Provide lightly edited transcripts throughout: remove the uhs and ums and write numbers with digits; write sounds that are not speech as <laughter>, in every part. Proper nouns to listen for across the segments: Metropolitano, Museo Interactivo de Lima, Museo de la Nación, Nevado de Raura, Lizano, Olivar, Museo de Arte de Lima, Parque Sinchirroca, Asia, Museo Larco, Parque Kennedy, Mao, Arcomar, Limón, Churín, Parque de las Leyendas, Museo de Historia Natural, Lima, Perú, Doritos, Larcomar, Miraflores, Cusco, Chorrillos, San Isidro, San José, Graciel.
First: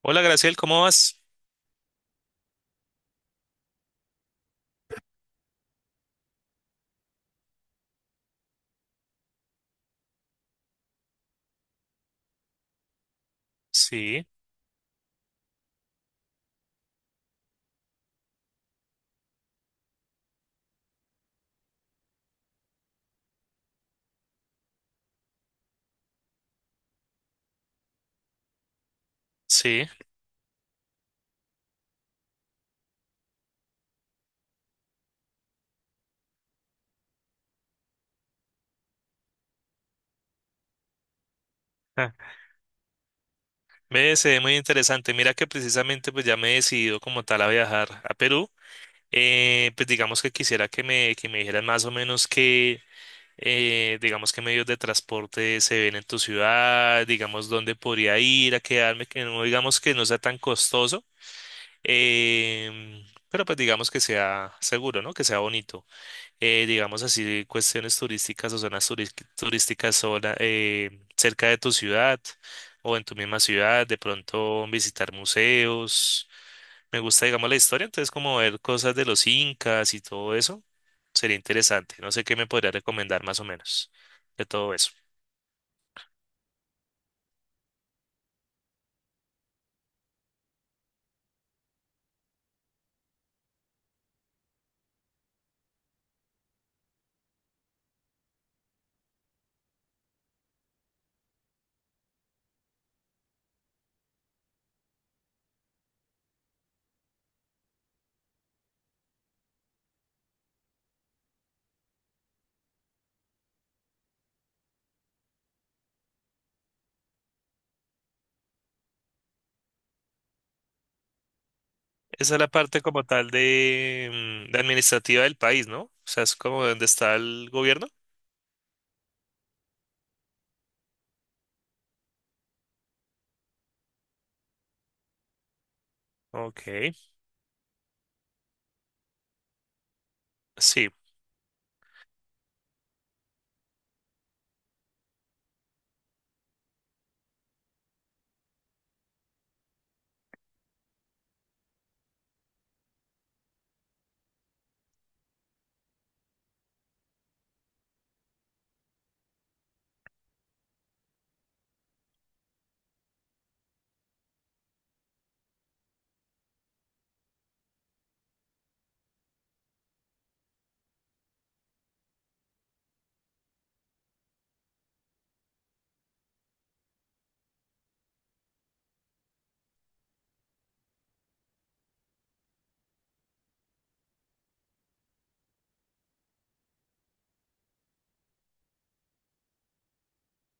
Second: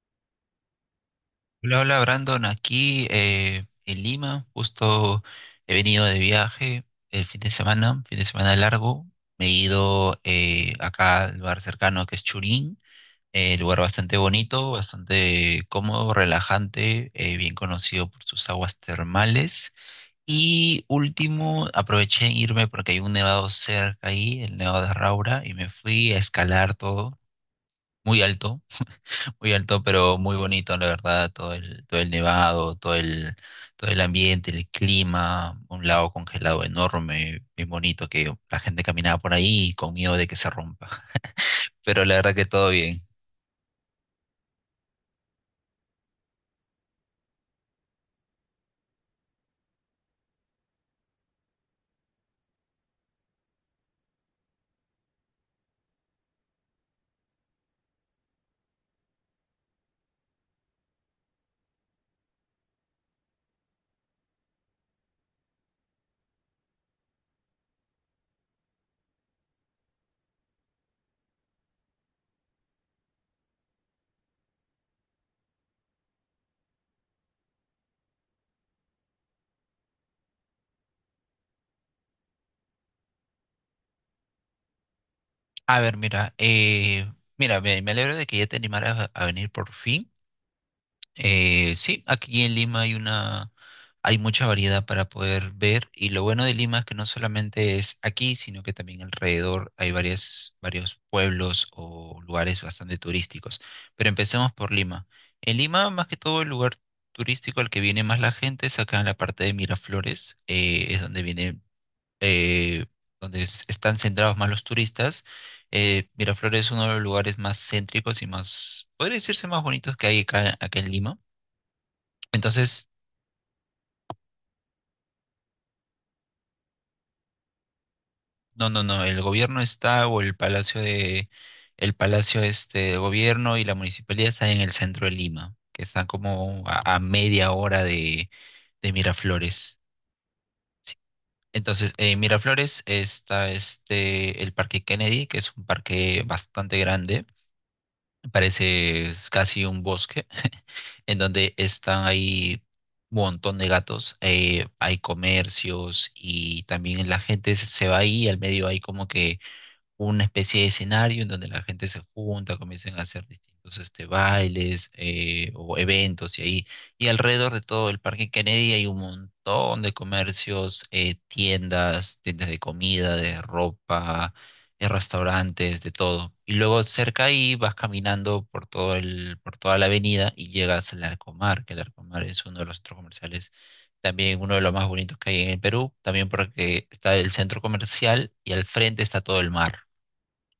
Hola, Graciel, ¿cómo vas? Hola, hola Brandon, aquí en Lima, justo he venido de viaje el fin de semana largo, me he ido acá al lugar cercano que es Churín, lugar bastante Sí, bonito, bastante cómodo, relajante, bien conocido por sus aguas termales. Y último, aproveché en irme porque hay un nevado cerca ahí, el Nevado de Raura, y me fui a escalar todo, muy alto muy alto, sí. pero muy bonito, la verdad, todo el nevado, todo el ambiente, el clima, un lago congelado enorme, bien bonito, que la gente caminaba por ahí con miedo de que se rompa. <laughs> Pero Ah, la verdad que todo bien. ve, se ve muy interesante. Mira que precisamente pues ya me he decidido como tal a viajar a Perú. Pues digamos que quisiera que me dijeras más o menos qué, digamos qué medios de transporte se ven en tu ciudad, digamos dónde podría ir a quedarme, que no digamos que no sea tan costoso, em, pero pues digamos que sea seguro, ¿no? Que sea bonito. Digamos así, cuestiones turísticas o zonas turísticas sola, cerca de tu ciudad o en tu misma ciudad, de pronto visitar museos. Me gusta, digamos, la historia, entonces como ver cosas de los incas y todo eso, sería interesante. No sé qué me podría recomendar más o menos de todo eso. A ver, mira, mira, me alegro de que ya te animaras a venir por fin. Sí, aquí en Lima hay mucha variedad para poder ver y lo bueno de Lima es que no solamente es aquí, sino que también alrededor hay varios pueblos o lugares bastante turísticos. Pero empecemos por Lima. En Lima, más que todo, el lugar turístico al que viene más la gente es acá en la parte de Miraflores, es donde viene, eh, están centrados más los turistas. Miraflores es uno de los lugares más céntricos y más, podría decirse más bonitos que hay acá en Lima Esa es la parte entonces, como tal de, mm, de administrativa del país, ¿no? O sea, es como donde está el gobierno. No, el gobierno está o el palacio este de gobierno y la municipalidad está en el centro de Lima, que está como Ok, a media hora de Miraflores. sí, Entonces, en Miraflores está este el Parque Kennedy, que es un parque bastante grande, parece casi un bosque, <laughs> en donde están ahí un montón de gatos, hay comercios y también la gente se va ahí, al medio hay como que una especie de escenario en donde la gente se junta, comienzan a hacer distintos este, bailes o eventos y ahí. Y alrededor de todo el Parque Kennedy hay un montón de comercios, tiendas, tiendas de comida, de ropa, restaurantes, de todo. Y luego cerca ahí vas caminando por todo el, por toda la avenida y llegas al Arcomar, que el Arcomar es uno de los centros comerciales también uno de los más bonitos que hay en el Perú, también porque está el centro comercial y al frente está todo el mar.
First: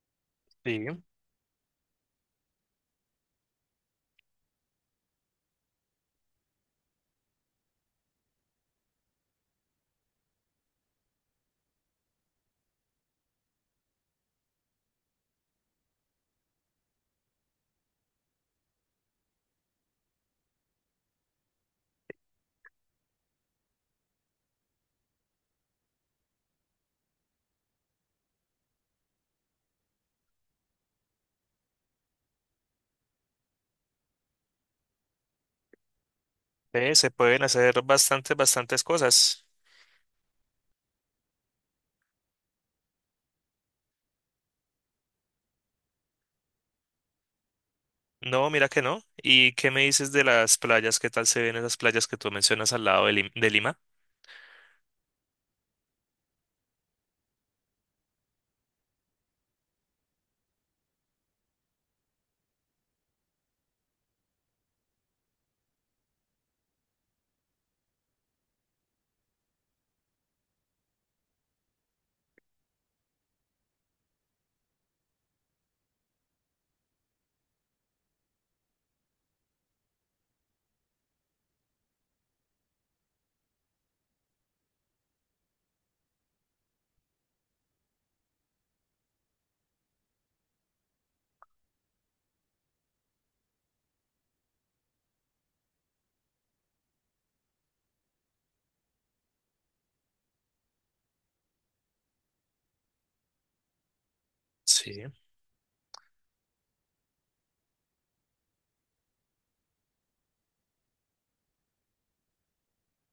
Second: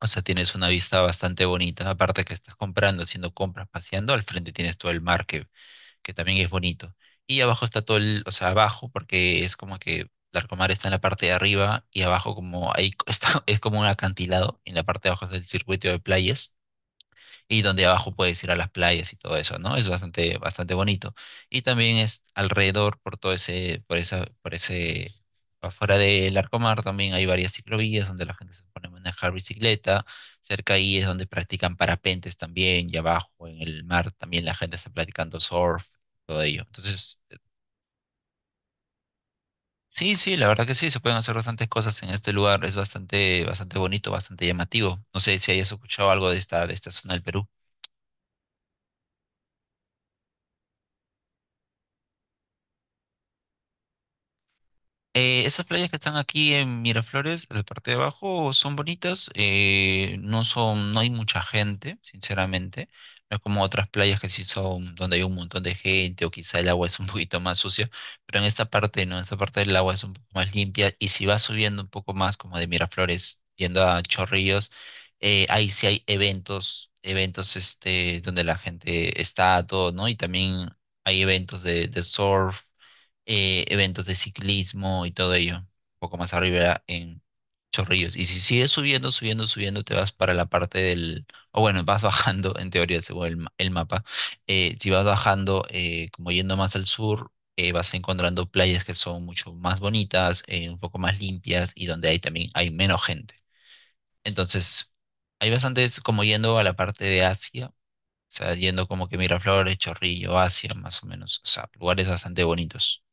O sea, tienes una sí. vista bastante bonita, aparte que estás comprando, haciendo compras, paseando, al frente tienes todo el mar que también es bonito. Y abajo está todo el, o sea, abajo, porque es como que Larcomar está en la parte de arriba y abajo como ahí <laughs> está, es como un acantilado, y en la parte de abajo está el circuito de playas y donde abajo puedes ir a las playas y todo eso, ¿no? Es bastante, bastante bonito. Y también es alrededor por todo ese, por ese, afuera del Arcomar también hay varias ciclovías donde la gente se pone a manejar bicicleta. Cerca ahí es donde practican parapentes también, y abajo en el mar también la gente está practicando surf, todo ello. Se Entonces, pueden hacer bastantes, bastantes cosas. sí, sí, la verdad que sí, se pueden hacer bastantes cosas en este lugar. Es bastante, bastante bonito, bastante llamativo. No sé si hayas escuchado algo de esta zona del Perú. No, mira que no. ¿Y qué me dices de las playas? ¿Qué tal se ven esas playas que tú mencionas al lado de, de Lima? Estas playas que están aquí en Miraflores, en la parte de abajo, son bonitas. No son, no hay mucha gente, sinceramente. No es como otras playas que sí son donde hay un montón de gente o quizá el agua es un <laughs> poquito más sucia. Pero en esta parte, no, en esta parte el agua es un poco más limpia. Y si vas subiendo un poco más, como de Miraflores, yendo a Chorrillos, ahí sí hay eventos, eventos este, donde la gente está, todo, ¿no? Y también hay eventos de surf eventos de ciclismo y todo ello, un poco más arriba en Chorrillos. Y si sigues subiendo, subiendo, subiendo, te vas para la parte del, o bueno, vas bajando en teoría según el mapa. Si vas bajando, como yendo más al sur, vas encontrando playas que son mucho más bonitas, un poco más limpias y donde hay también hay menos gente. Entonces, Sí, hay bastantes como yendo a la parte de Asia. O sea, yendo como que Miraflores, Chorrillo, Asia, más o menos. O sea, lugares bastante bonitos.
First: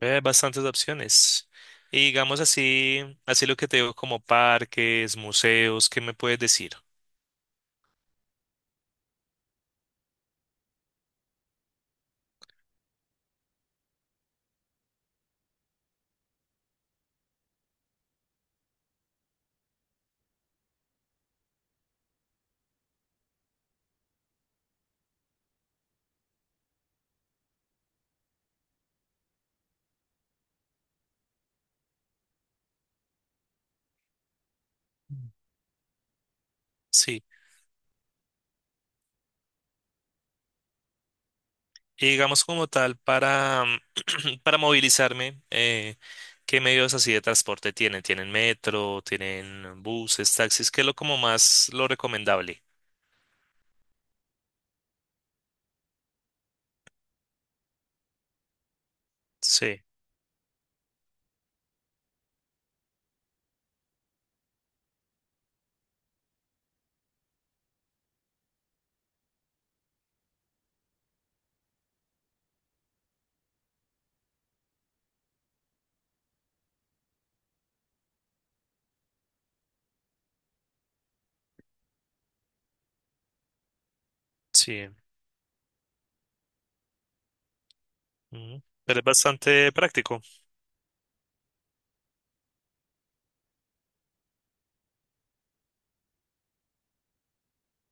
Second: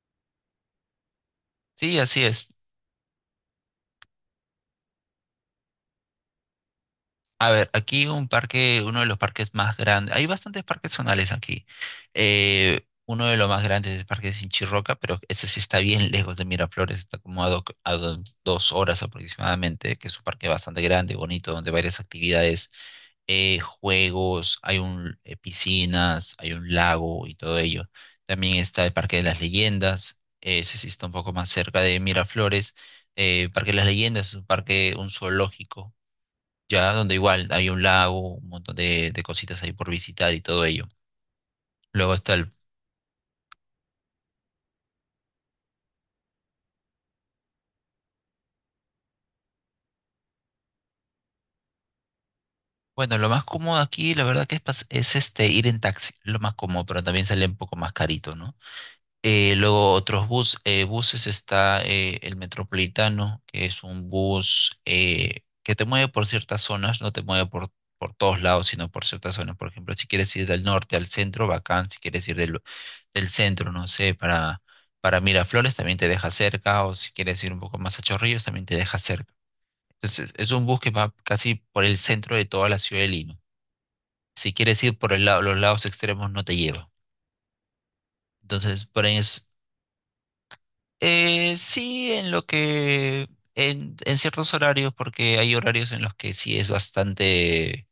hay bastantes opciones. Sí, Y así digamos es. así, así lo que te digo como parques, museos, ¿qué me puedes decir? A ver, aquí un parque, uno de los parques más grandes, hay bastantes parques zonales aquí. Uno de los más grandes es el Parque Sinchirroca, pero ese sí está bien lejos de Miraflores, está como dos horas aproximadamente, que es un parque bastante grande, bonito, donde hay varias actividades, juegos, hay un, piscinas, hay un lago y todo ello. También está el Parque de las Leyendas, ese sí está un poco más cerca de Miraflores. Parque de las Leyendas es un parque, un Mm. zoológico ya donde Sí. igual hay un lago, un montón de cositas ahí por visitar y todo ello. Y Luego está digamos el, como tal <clears throat> para movilizarme, ¿qué medios así de transporte tienen? ¿Tienen metro? ¿Tienen buses, taxis? ¿Qué es lo como más lo recomendable? bueno, lo más cómodo aquí, la verdad que es, es este ir en taxi, lo más cómodo, pero también sale un poco más carito, ¿no? Sí, Luego buses está el Metropolitano, que es un bus que te mueve por ciertas zonas, no te mueve por todos lados, sino por ciertas zonas. Por ejemplo, si quieres ir del norte al centro, bacán. Si quieres ir del centro, no sé, para Miraflores también te deja cerca, o si quieres ir un poco más a Chorrillos también te deja cerca. Entonces, es un bus que va casi por el centro de toda la ciudad de Lima. Si quieres sí. ir por el lado, los lados extremos, no te lleva. Ujú. Entonces, Pero por es ahí es, bastante práctico. Sí, en ciertos horarios, porque hay horarios en los que sí es bastante,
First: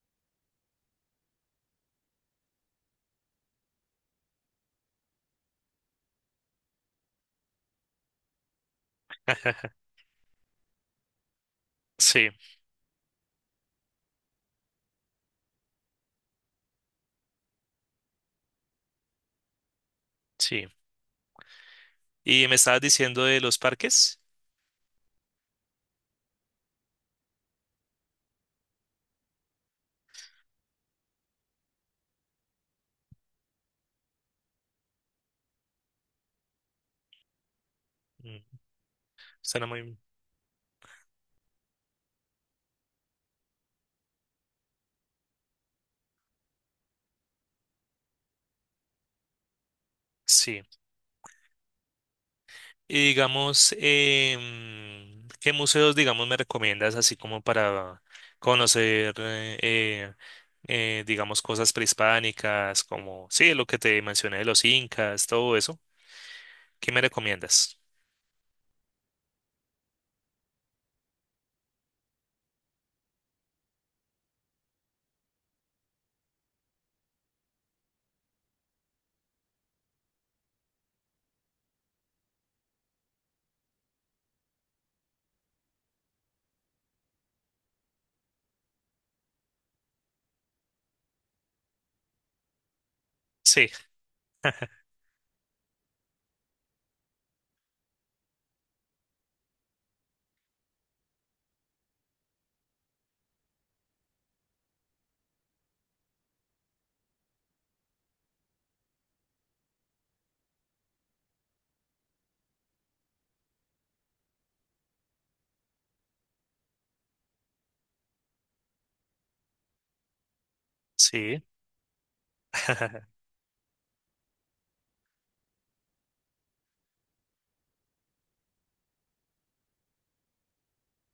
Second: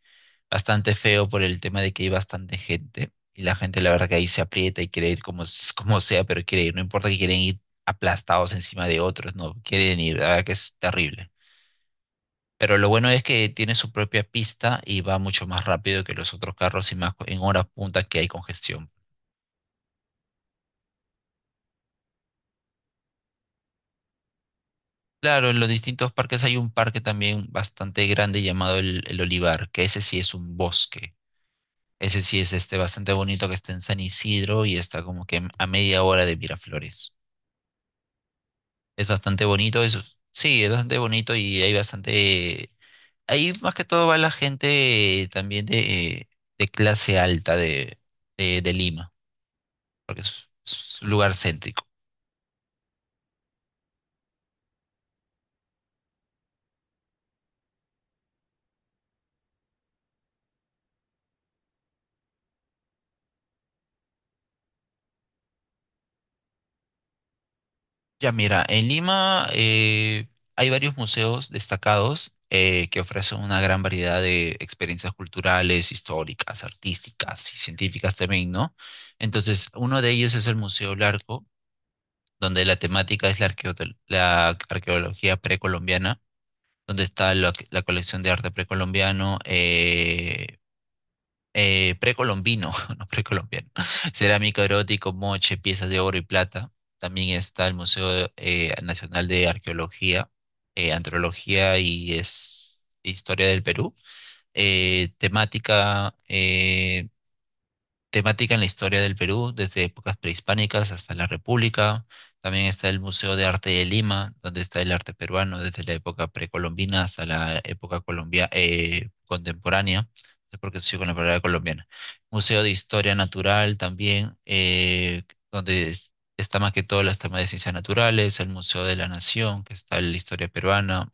bastante feo por el tema de que hay bastante gente y la gente la verdad que ahí se aprieta y quiere ir como, como sea, pero quiere ir, no importa que quieren ir aplastados encima de otros, no, quieren ir, la verdad que es terrible. Sí. Pero lo bueno es que tiene su propia pista y va mucho más rápido que los otros carros y más en horas punta que hay congestión. Sí. Y me estabas diciendo de los parques. Claro, en los distintos parques hay un parque también bastante grande llamado el Olivar, que ese sí es un bosque. Ese sí es este bastante bonito que está en San Isidro y está como que a media hora de Miraflores. Mm. Es bastante Suena bonito muy... eso. Sí, es bastante bonito y hay bastante... Ahí más que todo va la gente también de clase alta de Lima, porque Sí. es un lugar céntrico. Y digamos, ¿qué museos, digamos, me recomiendas así como para conocer, digamos, cosas prehispánicas, como, sí, lo que te mencioné de los incas, todo eso? ¿Qué me recomiendas? Ya mira, en Lima hay varios museos destacados que ofrecen una gran variedad de experiencias culturales, históricas, artísticas y científicas también, ¿no? Entonces, uno de ellos es el Museo Larco, donde la temática es la arqueología precolombiana, donde está la colección de arte precolombiano, precolombino, <laughs> no Sí, precolombiano, cerámica erótico, moche, piezas de oro y plata. También está el Museo Nacional de Arqueología, Antropología y es Historia del Perú. Eh, temática, eh, Temática en la historia del Perú, desde épocas prehispánicas hasta la República. También está el Museo de Arte de Lima, donde está el arte peruano desde la época precolombina hasta la época colombia, contemporánea. Porque estoy con la palabra sí, colombiana. Museo de Historia <laughs> Natural también, donde es- está más que todo las temas de ciencias naturales, el Museo de la Nación, que está en la historia peruana,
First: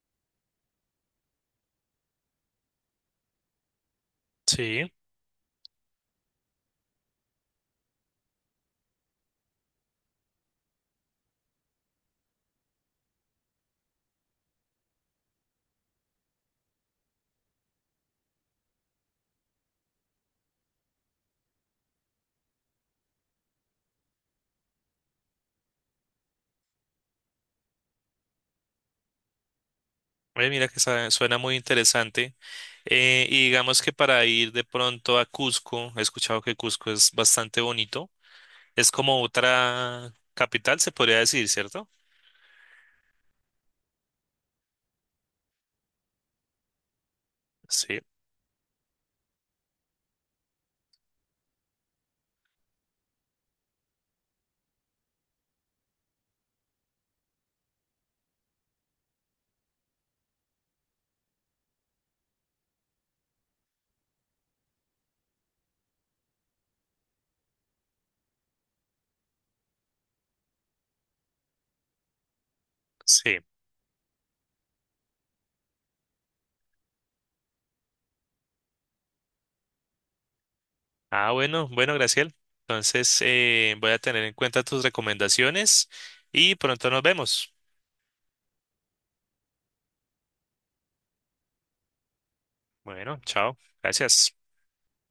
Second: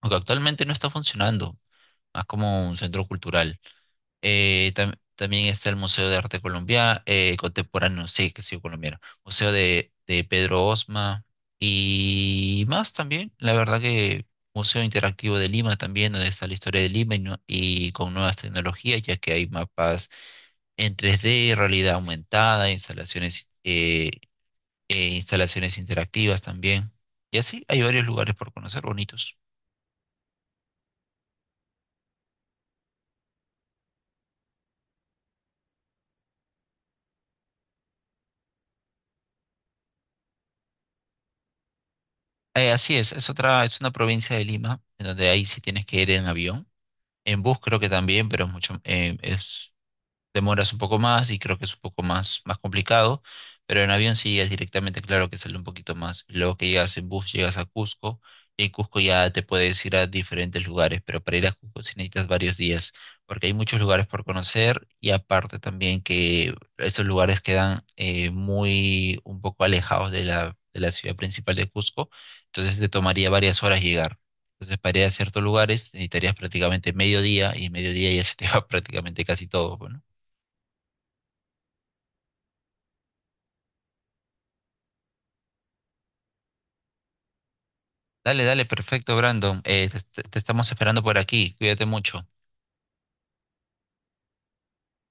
aunque actualmente no está funcionando, más como un centro cultural. Sí. También está el Museo de Arte Colombia, Contemporáneo, sí, que sí, colombiano. Museo de Pedro Osma y más también. La verdad que Museo Interactivo de Lima también, donde está la historia de Lima y con nuevas tecnologías, ya que hay mapas en 3D, realidad aumentada, instalaciones, instalaciones interactivas también. Y así hay varios lugares por conocer bonitos. Mira que suena muy interesante. Y digamos que para ir de pronto a Cusco, he escuchado que Cusco es bastante bonito. Es como otra capital, se podría decir, ¿cierto? Así es otra, es una provincia de Lima, en donde ahí sí tienes que ir en avión. En bus creo que Sí, también, pero es mucho, es, demoras un poco más y creo que es un poco más, más complicado, pero en avión sí es directamente claro que sale un poquito más. Luego que llegas en bus, llegas a Cusco y en Cusco ya te puedes ir a diferentes lugares, pero para ir a Cusco sí necesitas varios días, porque hay muchos lugares por conocer y aparte también que esos lugares quedan muy un poco alejados de de la ciudad principal de Cusco, entonces te tomaría sí. varias horas llegar. Entonces, para ir a ciertos lugares necesitarías prácticamente medio día y en medio día ya se te va <laughs> prácticamente casi todo, pues, ¿no? Ah, bueno, bueno, Graciel. Entonces, voy a tener en cuenta tus recomendaciones y pronto nos vemos. Dale, dale, perfecto, Brandon. Te estamos esperando por aquí. Cuídate mucho. Bueno, chao. Gracias.